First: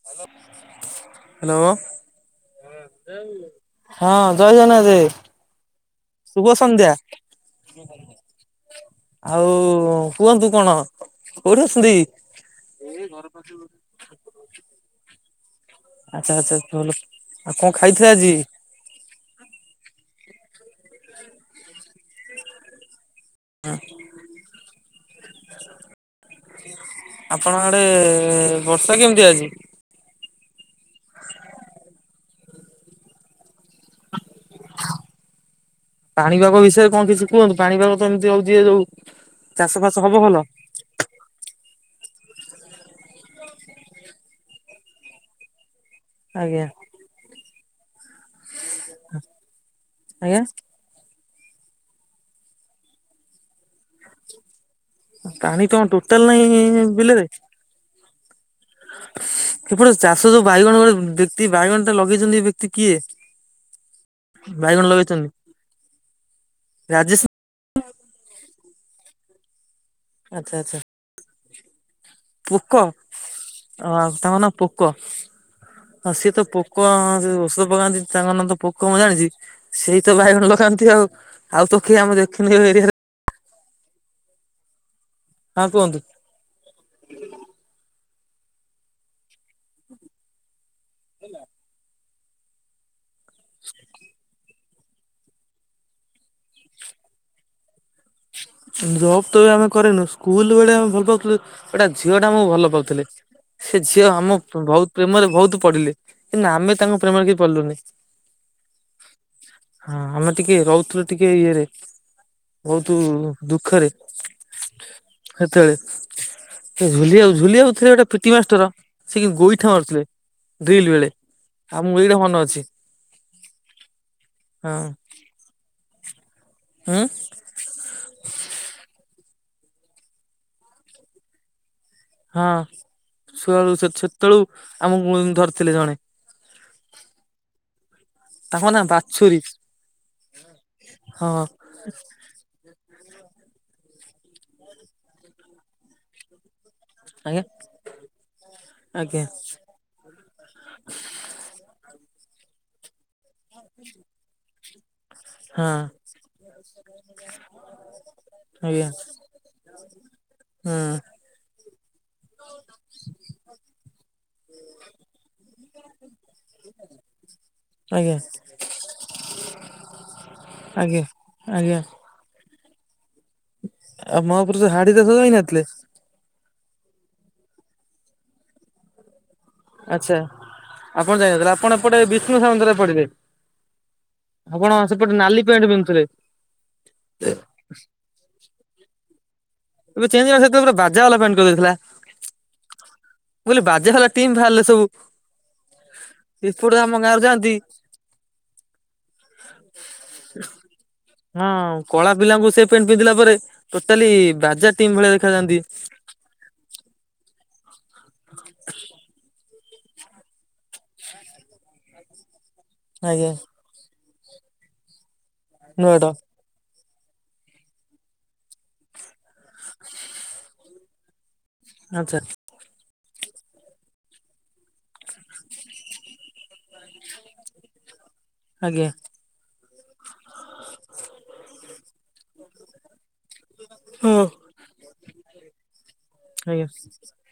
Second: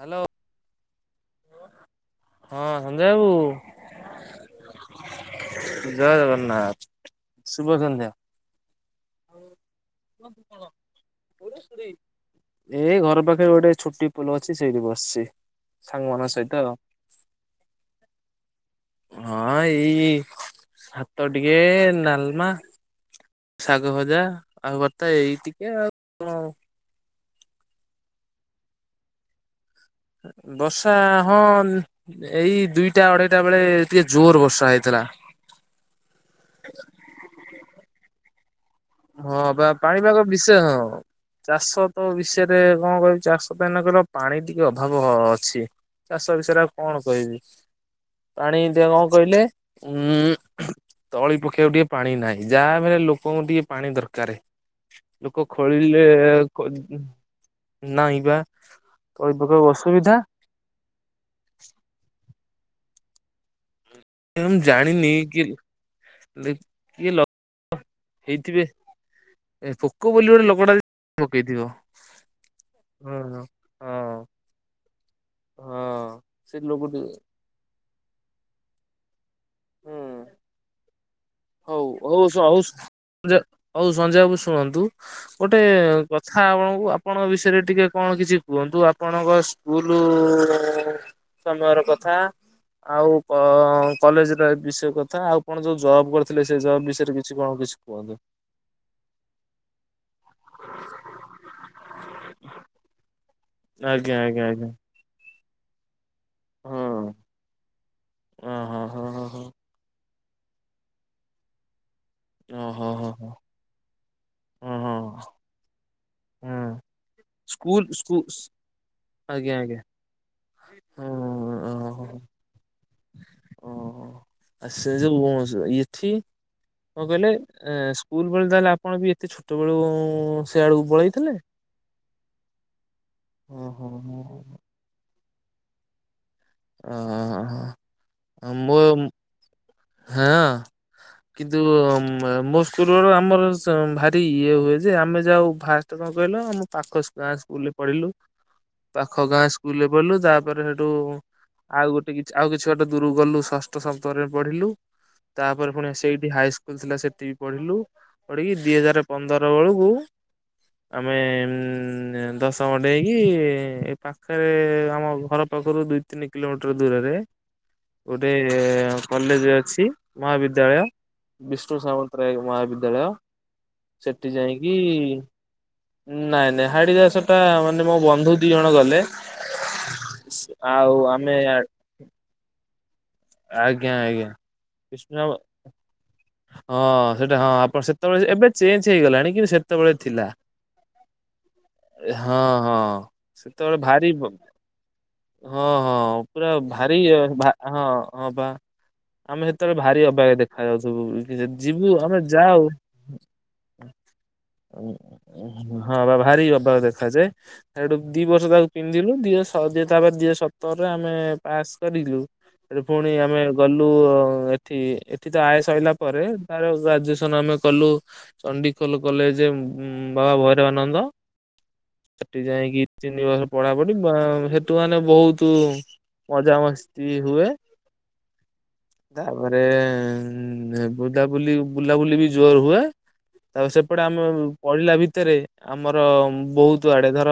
Hello. Hello ହଁ ସଞ୍ଜୟ ବାବୁ ହଁ ଜୟ ଜଗନ୍ନାଥେ। ଜୟ ଜଗନ୍ନାଥ ଶୁଭ ସନ୍ଧ୍ୟା। ଯଉ ଆଉ କୁହନ୍ତୁ କଣ କୋଉଠି ଅଛନ୍ତି? ଏଇ ଘର ପାଖରେ ଗୋଟେ ଛୋଟି ପୋଲ ଅଛି ସେଇଠି ବସଚି। ଆଚ୍ଛା ଆଚ୍ଛା ଭଲ। ଆଉ କଁ ଖାଇଥିଲେ ଆଜି? ହଁ ଏଇ ଭାତ ଟିକେ ନାଲମା ଶାଗ ଭଜା ଆଉ ବର୍ତ୍ତା ଏଇ ଟିକେ ଆଉ ଣ। ଆପଣଙ୍କ ଆଡ଼େ ବର୍ଷା କେମିତି ଆଜି? ବର୍ଷା ହଁ ଏଇ ଦୁଇଟା ଅଢ଼େଇଟା ବେଳେ ଟିକେ ଜୋର ବର୍ଷା ହେଇଥିଲା। ପାଣିପାଗ ବିଷୟରେ କଁ କିଛି କୁହନ୍ତୁ ପାଣିପାଗ ତ ଏମିତି ହଉଛି ଏ ଯଉ ହଁ ପା ପାଣିପାଗ ବିଷୟ ହଁ। ଚାଷ ତ ବିଷୟରେ କଁ କହିବି ଚାଷ ତ ଏଇନା କହିଲ ପାଣି ଟିକେ ଅଭାବ ଅଛି। ଚାଷ ବିଷୟରେ ଆଜ୍ଞା ଆଉ କଣ କହିବି ପାଣି ଟିକେ କଁ କହିଲେ ଆଜ୍ଞା ଉଁ ତଳି ପକେଇବାକୁ ଟିକେ ପାଣି ନାହିଁ ଯାହା ବି ହେଲେ ଲୋକଙ୍କୁ ଟିକେ ପାଣି ଦର୍ କାରେ ଲୋକ ପାଣି କଣ ଖୋଳିଲେ ଟୋଟାଲ ନାହିଁ କ ନାଇଁ ପା। କେବଳ ଚାଷ ଯୋଉ ବାଇଗଣ ଗୋରେ ବ୍ୟକ୍ତି ବାଇଗଣଟା ଲଗେଇଚନ୍ତି ଏ ବ୍ୟକ୍ତି କିଏ? ଏ ଉଁ ବାଇଗଣ ଜାଣିନି ଲଗେଇଛନ୍ତି କିଏ ଲି କିଏ ରାଜେଶ ଲ ହେଇଥିବେ ପୋକ ଏ ବୋଲି ଗୋଟେ ଆଚ୍ଛା ଆଚ୍ଛା ଲୋକଟା ଯେ ପକେଇଥିବ। ପୋକ ଅ ହଁ ଆ ହଁ ତାଙ୍କ ନାଁ ପୋକ? ହଁ ସିଏ ତ ସେ ପୋକ ଲୋକଟି ଯୋଉ ଔଷଧ ପକାନ୍ତି ତାଙ୍କ ନାଁ ତ ପୋକ ମୁଁ ଜାଣିଚି ହୁଁ ସେଇ ତ ବାଇଗଣ ଲଗାନ୍ତି ଆଉ। ଆଉ ତ ହଉ କିଏ ଆମେ ହଉ ସ ଦେଖିନୁ ଏ ହଉ ଏରିଆରେ ସଞ୍ଜ ହଉ ସଞ୍ଜୟ ବାବୁ ଶୁଣନ୍ତୁ ଗୋଟେ ହଁ କୁହନ୍ତୁ। କ ଥା ଆପଣଙ୍କୁ ଆପଣଙ୍କ ବିଷୟରେ ଟିକେ କଣ କିଛି କୁହନ୍ତୁ ଆପଣଙ୍କ ସ୍କୁଲ୍ ସମୟର କଥା ଆଉ କ କଲେଜ୍ ରେ ବିଷୟ କଥା ଆଉ କଣ ଯୋଉ ଜବ୍ କର୍ ଥିଲେ ସେ ଜବ୍ ବିଷୟରେ କିଛି କଣ କିଛି କୁହନ୍ତୁ। ଜବ୍ ତ ଏବେ ଆମେ କରିନୁ ସ୍କୁଲ୍ ବେଳେ ଆମେ ଭଲ ପାଉଥୁଲେ ଏଟା ଝିଅଟା ଆମୁ ଭଲ ପାଉଥୁଲେ। ସେ ଝିଅ ଆଜ୍ଞା ଆମ ଆଜ୍ଞା ଆଜ୍ଞା ଭଉ ପ୍ରେମରେ ଭଉତୁ ପଡ଼ିଲେ କିନ୍ତୁ ଆମେ ହଁ ତାଙ୍କ ପ୍ରେମରେ କେହି ପଡି଼ଲୁନେଇ। ଓହୋ ହୋ ହୋ ହୋ ହଁ ଆମେ ଟିକେ ରଉଥୁଲୁ ଟିକେ ଇଏରେ ଓହୋ ଭଉତୁ ହୋ ହୋ ଦୁଃଖରେ ଓ ହଁ ହେତେଳେ ହଁ ସେ ଝୁଲି ଆଉ ଝୁଲିଆ ସ୍କୁଲ ହଉଥୁଲେ ଗୋଟେ ସ୍କୁ ପିଟି ମାଷ୍ଟର୍ ସେ କି ଆଜ୍ଞା ଗୋଇଠା ଆଜ୍ଞା ମାରୁଥୁଲେ ଡ୍ରିଲ୍ ହଁ ବେଳେ। ଆଉ ମୁଁ ଏଇଟା ମନ ଅଛି। ଓ ଆ ହଁ ସେ ଯୋଉ ଏଠି? ଉଁ କଁ କହିଲେ ଏଁ ସ୍କୁଲ୍ ବେଳେ ତାହେଲେ ଆପଣ ବି ଏତେ ଛୋଟ ବେଳୁ ସେଆଡ଼ୁକୁ ପଳେଇଥିଲେ? ହଁ ଶୁଆଳୁ ଓହୋ ସେତେବେଳୁ ଆମକୁ ଧରିଥିଲେ ଜଣେ। ଓଁ ହ ହ। ତାଙ୍କ ନା ବାଛୁରୀ। ହଁ ହଁ କିନ୍ତୁ ମୋ ପୂର୍ବ ରୁ ଆମର ଭାରି ଇଏ ହୁଏ ଯେ ଆମେ ଯାଉ ଫାଷ୍ଟ କଣ କହିଲ ଆମ ପାଖ ଗାଁ ଆଜ୍ଞା ସ୍କୁଲ ପଢିଲୁ ଆଜ୍ଞା ପାଖ ଗାଁ ବୁଲ ପଡିଲୁ ତାପରେ ସେଠୁ ଆଉ ଗୋଟେ କି ଆଉ କିଛି ଗୋଟେ ଦୂରକୁ ଗଲୁ। ଷଷ୍ଠ ଶବ୍ଦରେ ପଢିଲୁ ତାପରେ ହଁ ପୁଣି ସେଇଠି ହାଇସ୍କୁଲ ଥିଲା ସେଠି ବି ପଢିଲୁ ଉଡିକି ଦି ଆଜ୍ଞା ହଜାର ପନ୍ଦର ବେଳକୁ ହୁଁ ଆମେ ଉ ଦଶ ବଡେଇକି ଏ ପାଖରେ ଆମ ଘର ପାଖରୁ ଦୁଇ ତିନି କିଲୋମିଟର ଦୂରରେ। ଆଜ୍ଞା ଗୋଟେ କଲେଜ ଅ ମହାବିଦ୍ୟାଳୟ ଆଜ୍ଞା ବିଷ୍ଣୁ ଆଜ୍ଞା ସାମନ୍ତରାୟ ମହାବଦ୍ୟାଳୟ। ସେଠି ଯାଇକି ଯାତଥିଲେ। ନାଇଁ ନାଇଁ ହାଡି ଦାସ ଟା ମାନେ ମୋ ବନ୍ଧୁ ଦି ଜଣ ଗଲେ। ଆଚ୍ଛା ଆଉ ଆପଣ ଆମେ ଜାଇନଥିଲେ ଆପଣ ଏପଟେ ବିଷ୍ଣୁ ସମନ୍ତରାୟ ରେ ପଡିବେ। ଆଜ୍ଞା ଆଜ୍ଞା ବିଷ୍ଣ ପ୍ୟାଣ୍ଟ ପିନ୍ଧୁଥିଲେ। ହଁ ସେଟା ହଁ ଆପଣ ସେ ତ ଏବେ ଚେଞ୍ ହେଇଗଲାଣି କିନ୍ତୁ ସେତେବେଳେ ଏବେ ଥିଲା ଚଞ ସେୁର ବାଜ ବାଲା ପ୍ୟାଣ୍ଟ କରିଦେଇଥିଲା। ମୁଁ ହଁ ହଁ କହିଲି ସେତେବେଳେ ବାଜା ବାଲା ଭାରି ଟିମ୍ ବାହାରିଲେ ସବୁ ହଁ ହଁ ପୁରା ଏପଟେ ଆମ ଭାରି ଗାଁରୁ ଯାଆନ୍ତି ହଁ ହଁ ବା। ଆମେ ସେତେବେଳେ ଭାରି ଅବାଗିଆ ଦେଖା ଯାଉଥିବୁ କି ହଁ ଯିବୁ କଳା ଆମେ ପିଲାଙ୍କୁ ସେ ଯାଉ ପେଣ୍ଟ ପିନ୍ଧିଲା ପରେ ଟୋଟାଲି ବାଜା ଟିମ୍ ଭଳିଆ ଦେଖ ଓ ହଁ ବା ଭାରି ଅବାଗ ଦେଖାଯାଏ। ସେଇଠୁ ଦି ବର୍ଷ ତାକୁ ପିନ୍ଧଲୁ ଦି ବର୍ଷ ହଉ ଦି ତାପରେ ଦି ହଜାର ସତରରେ ଆମେ ପାସ୍ କରିଲୁ। ସେଠି ପୁଣି ଆଜ୍ଞା ଆମେ ଗଲୁ ଏଠି ଏଠି ତ ଆୟ ସରିଲା ନୁଆଟ ପରେ ସାର ଗ୍ରାଜୁଏସନ ଆମେ କଲୁ ଚଣ୍ଡିଖୋଲ କଲେଜ ବାବା ଭୈରବାନନ୍ଦ। ଆଚ୍ଛା ସେଠି ଯାଇକି ତିନି ବର୍ଷ ପଢା ପଢି ସେଠୁ ମାନେ ବହୁତ ମଜା ମସ୍ତି ହୁଏ। ଆଜ୍ଞା, ତାପରେ ବୁଦ ବୁଲି ବୁଲାବୁଲି ବି ଜୋର ହୁଏ। ତା ସେପଟେ ଆମେ ହଁ। ପଢିଲା ଭିତରେ ଆମର ଆଜ୍ଞା ବହୁତ ଆଡେ ଧର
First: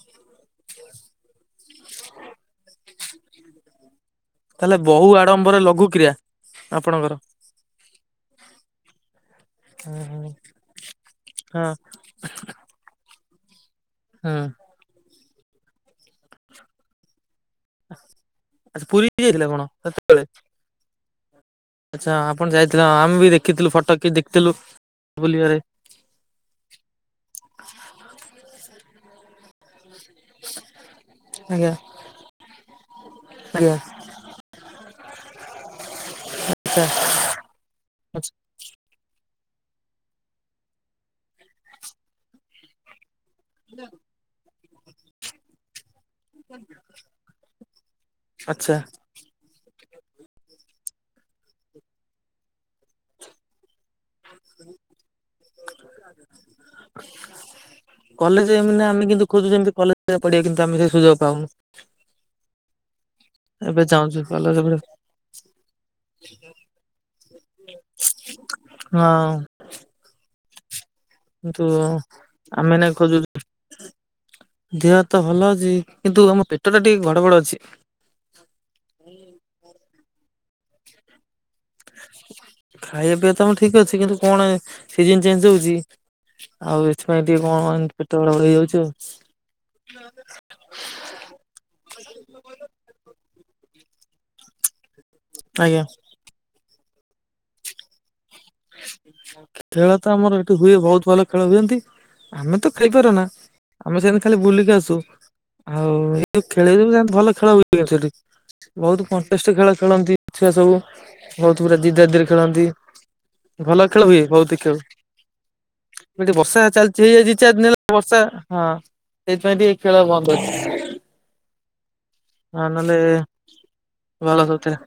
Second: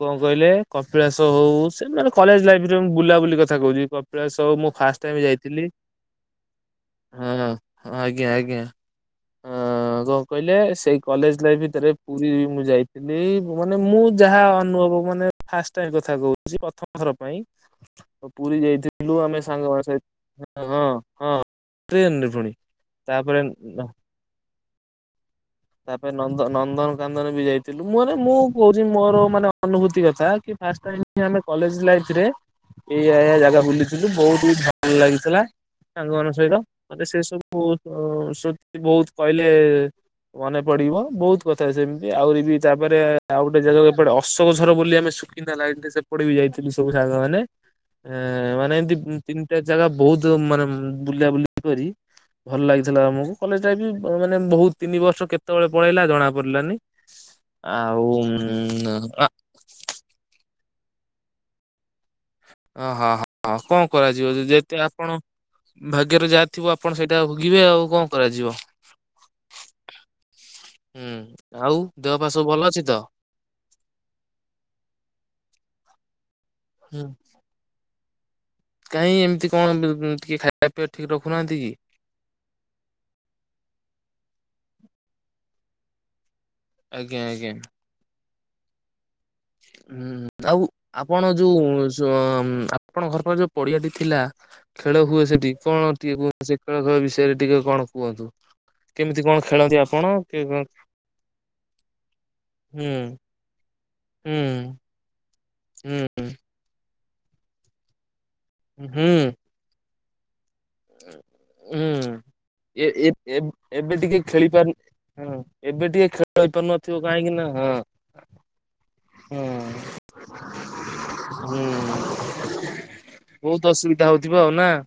କଣ କହିଲେ କପିଳାସ ହଉ ସେ ମାନେ କଲେଜ ଲାଇଫରେ ମୁ ବୁଲାବୁଲି କଥା କହୁଛି। କପିଳାସ ମୁଁ ତାହେଲେ ଫାଷ୍ଟ ବହୁ ଟାଇମ ଆଡମ୍ବର ଯାଇଥିଲି ଲଘୁ କ୍ରିୟା ଆପଣଙ୍କର। ହଁ। ଆଜ୍ଞା ଆଜ୍ଞା ହୁଁ କଣ ହୁଁ କହିଲେ ସେଇ କଲେଜ ଲାଇଫ ହଁ ଭିତରେ- ପୁରୀ ମୁଁ ଯାଇଥିଲି ମାନେ ମୁଁ ଯାହା ହୁଁ ଅନୁଭବ ମାନେ ଫା ଟ କଥା କହୁଛି। ର ପାଇଁ ପୁରୀ ଆଚ୍ଛା ଯାଇଥିଲୁ ଆମେ ଯାଇଥିଲେ ଆପଣ ସାଙ୍ଗମାନେ ସେତେବେଳେ? ସ ହଁ ହଁ। ଆଚ୍ଛା ଟ୍ରେନରେ ପୁଣି। ଆପଣ ଯାଇଥିଲେ ଆମେ ବି ତାପରେ ଦେଖିଥିଲୁ ଫଟୋ କି ଦେଖିଥିଲୁ ବୁଲିବରେ। ତାପରେ ନନ୍ଦନ ନନ୍ଦନକନ୍ଦନ ବି ଯାଇଥିଲୁ ମୁଁ ମାନେ ମୁଁ କହୁଛି ମୋର ମାନେ ଅନୁଭୂତି କଥା, କି ଫାଷ୍ଟ୍ ଟାଇମ୍ ଆମେ ଆଜ୍ଞା। କଲେଜ ଲାଇଫ୍ ରେ। ଏଇଆ ଏଇଆ ଜାଗା ଆଜ୍ଞା ବୁଲିଥିଲୁ, ବହୁତ ବି ଭଲ ଲାଗିଥିଲା ସାଙ୍ଗମାନଙ୍କ ସହିତ। ଆଚ୍ଛା ମତେ ସେ ସବୁ ବହୁତ୍ ଅ ସୁଟି ବହୁତ କହିଲେ। ମନେ ପଡିବ ବହୁତ କଥା ସେମିତି। ଆହୁରି ବି ତାପରେ ଆଉ ଗୋଟେ ଜାଗା ଏପଡ ଅଶୋକଝର ବୋଲି ଆମେ ସୁକିନ୍ଦା ଲାଇନ୍ ରେ ସେପ ପଟେ ବି ଯାଇଥିଲୁ ସବୁ ସାଙ୍ଗ ମାନେ ଏ ମାନେ ଆଚ୍ଛା ଏମତି ତିନିଟା ଜାଗା ବହୁତ ମାନେ ବୁଲା ବୁଲି କରି ଭଲ ଲାଗିଥିଲା ଆମକୁ। କଲେଜ ଟାଇମ୍ ମାନେ ବହୁତ ତିନି ବର୍ଷ କେତେବେଳେ ପଳେଇଲା ଜଣା ପଡିଲାନି। ଆଉ ତୁ ଯେମିତି କଲେ ଜ୍ ପଢ଼ିବାକୁ କିନ୍ତୁ ଆମେ ସେ ସୁଯୋଗ ପାଉନୁ। ଅ ହଁ ହ ହ କଣ ଏବେ ଚାହୁଁଛୁ କରାଯିବ ଯଦି କଲେଜ ଯେହେତୁ ପଢିବା ଆପଣ ଭାଗ୍ୟରେ ଯାହା ଥିବ ଆପଣ ସେଇଟା ଭୋଗିବେ ଆଉ କଣ କରାଯିବ। ହଁ। ହୁଁ କିନ୍ତୁ ଆଉ ଦେହ ପା ସବୁ ଭଲ ଆମେ ଅଛି ଏନା ତ? ଖୋଜୁଛୁ ଦେହ ତ ଭଲ ଅଛି। କିନ୍ତୁ ଆମ ପେଟ ଟା ହୁଁ ଟିକେ ଗଡବଡ ଅଛି। କାହିଁ ଏମିତି କଣ ଟିକେ ଖାଇବା ପିଇବା ଠିକ୍ ରଖୁନାହାନ୍ତି କି? ଖାଇବା ପିଇବା ତ ମୁଁ ଠିକ୍ ଅଛି କିନ୍ତୁ କଣ ସିଜିନ୍ ଚେଞ୍ଜ ହଉଛି। ଆଉ ଆଜ୍ଞା ଏଥିପାଇଁ ଟିକେ ଆଜ୍ଞା କଣ ପେଟ ଗଡ଼ ବଡ ହେଇ ଯାଉଛି ଆଉ। ହୁଁ ଆଉ ଆପଣ ଯୋଉ ସ ଆପଣ ଘର ପାଖରେ ଯୋଉ ପଡିଆଟି ଥିଲା ଖେଳ ହୁଏ ସେଠି। ଆଜ୍ଞା କଣ ଟିକେ କୁହନ୍ତୁ ସେ ଖେଳ ଖେଳ ବିଷୟରେ ଟିକେ କଣ କୁହନ୍ତୁ? କେମିତି କଣ ଖେଳନ୍ତି ଖେଳ ଆପଣ? ତ ଆମର କେ ଏଠି ହୁଁ ହୁଏ, ବୋହୁତ୍ ଭଲ ଖେଳ ହୁଏନ୍ତି, ଆମେ ତ ଖେଳି ହୁଁ ପାରୁନା ଆମେ ସେମିତି ଖାଲି ବୁଲିକି ହୁଁ ଆସୁ, ଆଉ ଏ ଯଉ ଖେଳ ଭଲ ଖେଳ ହୁଏ ସେଠି। ବୋହୁତ୍ ହୁଁ କଣ୍ଟେଷ୍ଟ ଖେଳ ଖେଳନ୍ତି ଛୁଆ ସବୁ। ବୋହୁତ୍ ପୁରା ଯିଦା ହୁଁ ଯିଦିରେ ଖେଳନ୍ତି। ଏ ଏ ଏ ଭଲ ଏବେ ଖେଳ ହୁଏ ଟିକେ ଖେଳି ବୋହୁତ୍ ପାରୁ ଖେଳୁ, ହଁ ଏବେ ଟିକେ ଖେଳ ଏଠି ବର୍ଷା ହେଇପାରୁନଥିବ ଚାଲିଛି ହେଇଯାଇ କାହିଁକି ଦି ନା ଚାରି ହଁ ଦିନ ହେଲା ବର୍ଷା ହଁ ହଁ ସେଇଥିପାଇଁ ଟିକେ ଖେଳ ବନ୍ଦ ଅଛି। ହୁଁ ହଁ ନହେଲେ ବୋହୁତ୍ ଅସୁବିଧା ଭଲ ହଉଥିବ ଆଉ ସବୁ ନା? ଥିଲା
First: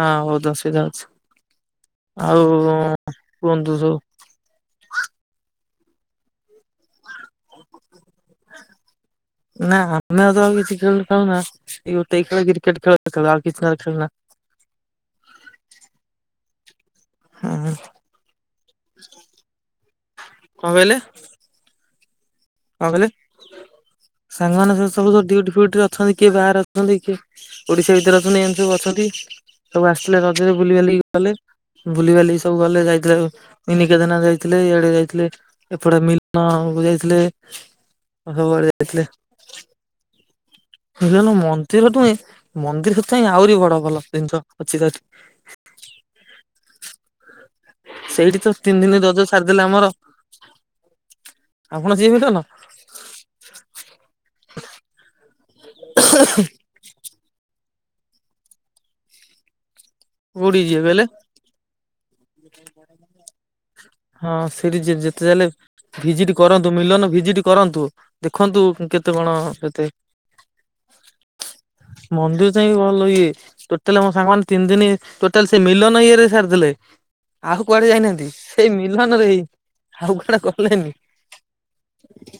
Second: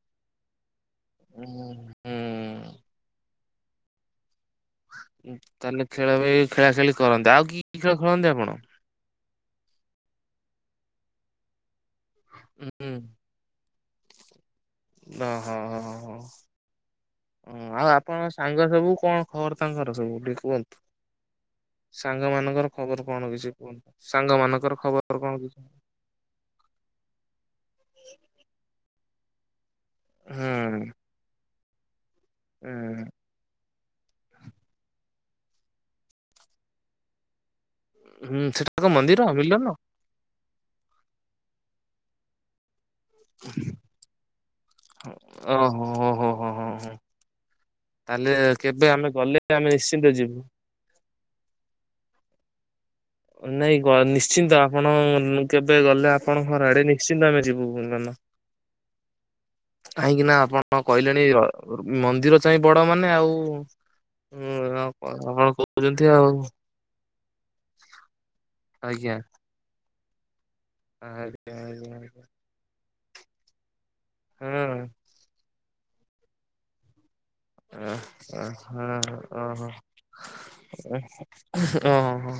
ହଁ ବହୁତ୍ ଅସୁବିଧା ହଉଚି। ହୁଁ। ଆଉ ହୁଁ। କୁହନ୍ତୁ ସବୁ? ତାହେଲେ ଖେଳ ବି ଖେଳା ଖେଳି କରନ୍ତି। ଆଉ କି କି ଖେଳ ଖେଳନ୍ତି ଆପଣ? ନା ଆମେ ଆଉ ଜମା କିଛି ଖେଳ ଖେଳୁନା। ଏଇ ଗୋଟେ ଖେଳ କ୍ରିକେଟ ହୁଁ ଖେଳ ଖେଳୁ ଆଉ କିଛି ଖେଳ ଖେଳୁନା। ନା, ହଁ ହଁ ହଁ ହଁ। ହୁଁ ଆଉ ଆପଣଙ୍କ ସାଙ୍ଗ ସବୁ, କଣ ଖବର ତାଙ୍କର ସବୁ ଟିକେ କଣ କୁହନ୍ତୁ? କହିଲେ ସାଙ୍ଗ ମାନଙ୍କର ଖବର କଣ କିଛି କୁହନ୍ତୁ? ସାଙ୍ଗ ସାଙ୍ଗମାନେ ମାନଙ୍କର ସବୁ ସବୁ ସବୁ ଖବର କଣ ଡ୍ୟୁଟି କିଛି? ଫ୍ୟୁଟିରେ ଅଛନ୍ତି କିଏ ବାହାରେ ଅଛନ୍ତି, କିଏ ଓଡିଶା ଭିତରେ ଅଛନ୍ତି ଏମତି ସବୁ ଅଛନ୍ତି। ସବୁ ଆସି ଥିଲେ ରଜରେ ବୁଲି ହୁଁ ବାଲିକି ଗଲେ। ବୁଲିିବାଲିକି ସବୁ ଗଲେ। ଉଁ, ଯାଇଥିଲେ ମିନି କେଦାରନାଥ ଯାଇଥିଲେ ଇଆଡେ ଯାଇଥିଲେ। ଏପଟେ ମିଲ୍ ନ କୁ ଯାଇଥିଲେ। ହୁଁ ସବୁଆଡେ ସେଟା କଣ ଯାଇଥିଲେ ମନ୍ଦିର ମିଲନ? ମିଲନ ମନ୍ଦିର ନୁହଁ। ମନ୍ଦିର ଚାଇଁ ଆହୁରି ବଡ ଭଲ ଜିନିଷ ଅଛି ତାଠି। ଓହୋ। ହୋ ହୋ ହୋ ହୋ ତାହେଲେ ସେଇଠି ତ ତିନି କେବେ ଦିନ୍ ଆମେ ରଜ ଗଲେ ସାରିଦେଲେ ଆମେ ଆମର। ନିଶ୍ଚିନ୍ତ ଯିବୁ। ଆପଣ ଯିିବେ ମିଲନ? ନାଇଁ ଗ ନିଶ୍ଚିନ୍ତ, ଆପଣ କେବେ ଗଲେ ଆପଣଙ୍କ ଘର ଆଡେ ନିଶ୍ଚିନ୍ତ ଆମେ ଯିବୁ ମିଲନ। କାହିଁକି ନା କୋଉଠିକି ଆପଣ ଯିବେ କହିଲେ? କହିଲେଣି ର ମନ୍ଦିର ଚାହିଁ ବଡ ମାନେ ଆଉ ହଁ ହୁଁ ସେଠି ଆଉ କ- ଯେତେ ଯାହାଲେ ଆପଣ କହୁଛନ୍ତି ଆଉ ଭିଜିଟ୍ କରନ୍ତୁ। ମିଲନ ଭିଜିଟ୍ କରନ୍ତୁ। ଦେଖନ୍ତୁ ଆଜ୍ଞା। କେତେ କଣ କେତେ ଆଜ୍ଞା ଆଜ୍ଞା ଆଜ୍ଞା। ମନ୍ଦିର ଚାଇଁ ବି ଭଲ ଇଏ, ଟୋଟାଲି ମୋ ସାଙ୍ଗମାନେ ତିନି ହଁ। ଦିନି ଟୋଟାଲ ସେ ମିଲନ ଇଏରେ ସାରିଦଲେ। ଓ ଓ ହ ହିଁ ଓ ହୋ ଆଉ କୁଆଡେ ଗଲେନି। ଓ ହ ହ। ହୁଁ ଓହୋ।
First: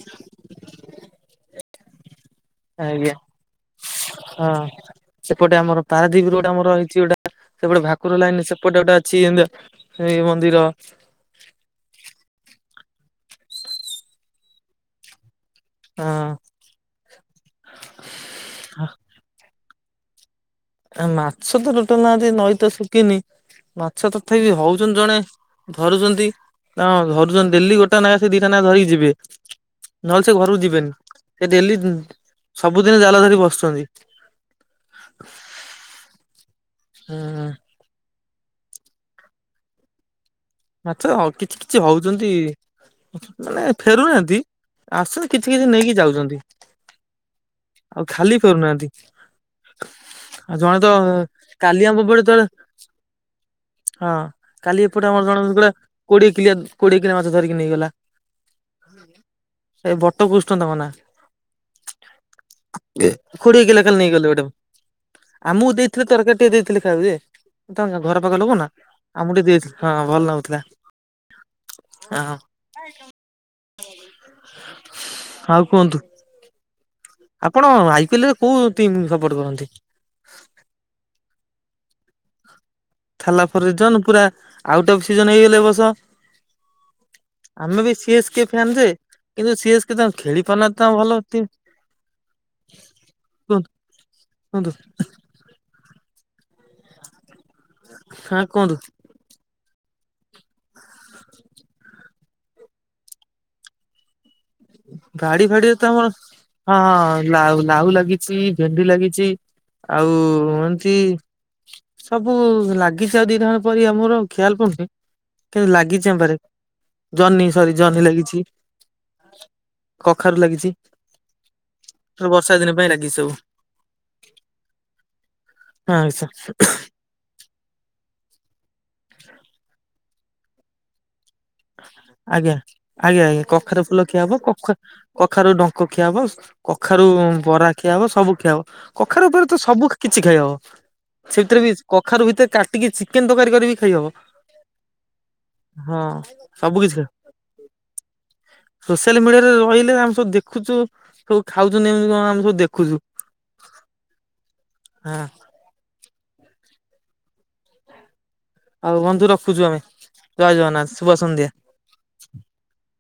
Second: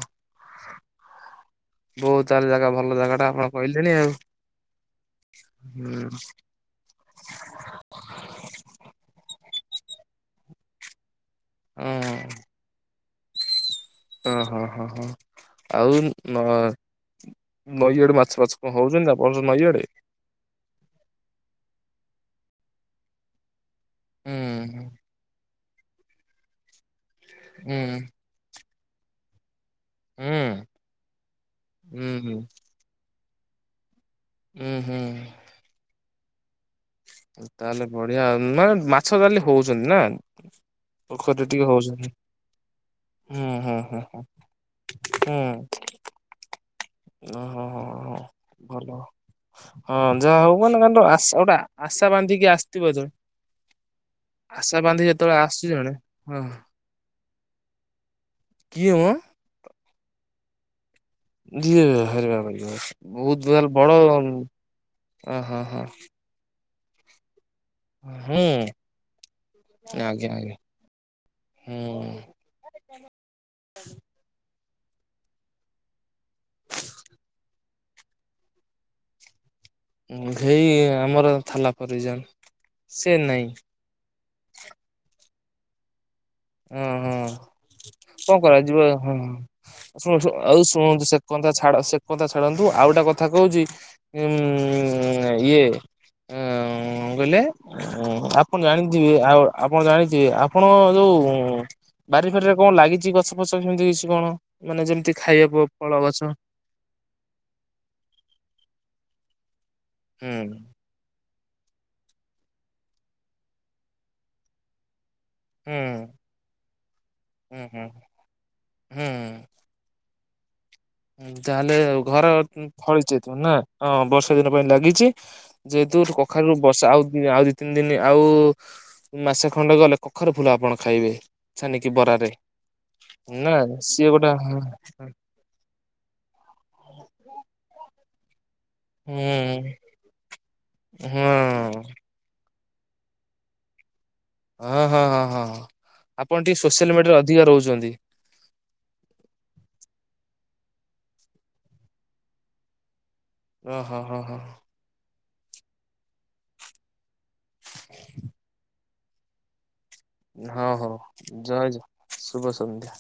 ବୋହୁତ୍ ଆଲେ ଜାଗା ଭଲ ଆଜ୍ଞା ଜାଗା ଟା ଆପଣ କହିଲେଣି ଆଉ। ହଁ ସେପଟେ ଆମର ହୁଁ ପାରାଦୀପ୍ ରୋଡ୍ ଆମର ହେଇଚି ଗୋଟା ସେପଟେ ଭାକୁର ଲାଇନ୍ ସେପଟେ ଗୋଟେ ଅଛି ଏମିତି ଏଇ ମନ୍ଦିର। ହୁଁ। ଓ ହୋ ହୋ ହୋ। ଆଉ ଅ ନଈ ଆଡେ ମାଛ ଫାଛ କଣ ହଉଛନ୍ତିନା ଆପଣଙ୍କ ନଈ ଆଡେ? ନା ମାଛତ ରୋଟାଲ୍ ନାହାନ୍ତି, ନଈ ତ ଶୁଖିନି। ମାଛ ତଥାପି ହୁଁ ହଉଛନ୍ତି ଜଣେ ଧରୁଛନ୍ତି ତାଙ୍କ ଧରୁଛନ୍ତି ଡେଲି ହୁଁ ଗୋଟା ନଖା ସେ ଦିଟା ନଖା ଧରିକି ଯିବେ। ନହେଲେ ସେ ହୁଁ ଘରକୁ ଯିବେନି। ସେ ଡେଲି ହୁଁ ହୁଁ। ସବୁଦିନ ଜାଲ ଧରି ବସୁଛନ୍ତି। ହୁଁ ହୁଁ। [inaudible] ହୁଁ ତାହେଲେ ବଢିଆ ଆଉ ମାନେ ମାଛ ତାହାଲେ ହଉଛନ୍ତି ନା। ମାଛ ପୋଖରୀରେ କିଛି ଟିକେ କିଛି ହଉଛନ୍ତି। ହୁଁ ମାନେ ହୁଁ ହୁଁ ଫେରୁନାହାନ୍ତି ଆସୁଛନ୍ତି କିଛି କିଛି ନେଇକି ଯାଉଛନ୍ତି। ଓ ହ ହ ଆଉ ହ ଖାଲି ଫେରୁନାହାନ୍ତି ଭଲ। ହଁ ଯାହା ହଉ ଆଉ ଜଣେ ମାନେ ତ ତାଙ୍କ ଗୋଟେ କାଲି ଆମ ଆଶା ପଟେ ତଳେ ବାନ୍ଧିକି ଆସିଥିବ ଜଣେ ହଁ କାଲି ଏପଟେ ଆମର ଆସୁଛି ଜଣେ କୋଡିଏ ହଁ କିଲିଆ କୋଡିଏ କିଲୋ ମାଛ ଧରିକି ନେଇଗଲା। କିଏ ମ? ସେଇ ବଟକୃଷ୍ଣ ତାଙ୍କ ନା। ଯିଏ ବାହାରେ ବାବାରେ ବାବା ବହୁତ କୋଡିଏ ତାହାଲେ କିଲୋ କାଲି ବଡ ନେଇଗଲେ ଗୋଟେ ଆହା ହା। ଟେ ଦେଇଥିଲି ଖାଇଆକୁ ଯେ ତାଙ୍କ ଘର ପାଖ ହୁଁ ଲୋକନା ଆମୁକୁ ଟିକେ ଦେଇଥିଲି ହଁ ଭଲ ଆଜ୍ଞା ଆଜ୍ଞା ନାଗୁଥିଲା। ହୁଁ ଆଉ କୁହନ୍ତୁ। ଆପଣ ଆଇ ପି ଏଲ ରେ କୋଉ ଟିମ୍ ସପୋର୍ଟ କରନ୍ତି? ହେଇ ଆମର ଥାଲା ପରିଜନ। ଥାଲା ଫରିଜନ ପୁରା ଆଉଟ୍ ଅଫ୍ ସିଜନ ହେଇଗଲେ ଏବର୍ଷ। ହୁଁ ହୁଁ କଣ ଫ୍ୟାନ୍ କରାଯିବ ଯେ ହଁ କିନ୍ତୁ ସି ଏସ୍ କେ ତ ଶ ଖେଳି ଆଉ ପାରୁନାହାନ୍ତି ତ ଶୁଣନ୍ତୁ ଭଲ ସେ ଟିମ୍ କଥା ଛାଡ ସେ କଥା ଛାଡ଼ନ୍ତୁ ଆଉ ଗୋଟେ କଥା କହୁଛି କୁହନ୍ତୁ ଉଁ କୁହନ୍ତୁ ଇଏ ଆ ଆ କଣ କହିଲେ ହଁ ଆପଣ କୁହନ୍ତୁ ଜାଣିଥିବେ ଆଉ ଆପଣ ଜାଣିଥିବେ ଆପଣ ଯୋଉ ବାରି ଫାରିରେ କଣ ଲାଗିଛି ଗଛ ଫଛ କେମିତି କିଛି କଣ? ମାନେ ଯେମିତି ବାଡି ଖାଇବା ପ ଫାଡିରେ ତ ଆମର ଫଳଗଛ। ହଁ ହଁ ଲା ଲାଉ ଲାଗିଛି ଭେଣ୍ଡି ଲାଗିଛି ଆଉ। ହୁଁ ସବୁ ଲାଗିଛି ଆଉ ଦିଟା କଣ ପରିବା ମୋର ଆଉ ଖିଆଲ ପଡୁନି। କିନ୍ତୁ ହୁଁ ଲାଗିଛି ଆମ ବାରିରେ ଜହ୍ନି ହୁଁ ସରି ଜହ୍ନି ଲାଗିଛି। ହୁଁ କଖାରୁ ଲାଗିଛି। ତାହେଲେ ଆଉ ଘର ବର୍ଷା ଦିନ ପାଇଁ ଲାଗିଛି ଫଳିଚ ସବୁ ତ ନା ହଁ ବର୍ଷା ଦିନ ପାଇଁ ଲାଗିଛି। ଯେହେତୁ ହଁ ସାର୍ କଖାରୁ ବର୍ଷା ଆଉ ଆଉ। ତିନି ଦିନ ଆଉ ମାସେ ଖଣ୍ଡେ ଗଲେ କଖାରୁ ଫୁଲ ଆପଣ ଖାଇବେ। ଛାନିକି ବରାରେ ଆଜ୍ଞା ଆଜ୍ଞା ଆଜ୍ଞା ନା କଖାରେ ଫୁଲ ସିଏ ଖିଆ ଗୋଟେ ହବ କ ହଁ କଖାରୁ ଡଙ୍କ ଖିଆ ହବ କଖାରୁ ବରା ଖିଆ ହବ ସବୁ ଖିଆ ହବ। ହୁଁ କଖାରୁ ଉପରେ ତ ସବୁ କିଛି ଖାଇହବ ହଁ ସେଥିରେ ବି ଆଖାରୁ ଭିତରେ କାଟିକି ଚିକେନ ତରକାରୀ କରିକି ବି ଖାଇହବ। ହଁ ହଁ ହଁ ହଁ ଆପଣ ଟିକେ ସବୁ କିଛି ସୋସିଆଲ ଖାଇବ। ମିଡିଆରେ ଅଧିକ ରହୁଛନ୍ତି। ସୋସିଆଲ ମିଡିଆରେ ରହିଲେ ଆମେ ସବୁ ଦେଖୁଛୁ। ସବୁ ଖାଉୁଚନ୍ତି କେମିତି କଣ ଆମେ ସବୁ ଦେଖୁଛୁ। ଓହୋ ହୋ ହୋ। ନା ଆଉ ବନ୍ଧୁ ରଖୁଛୁ ଆମେ। ଜୟ ହଁ ଜଗନ୍ନାଥ ହଉ ଶୁଭ ସନ୍ଧ୍ୟା। ଜୟ ଜଗ ଶୁଭ ସନ୍ଧ୍ୟା।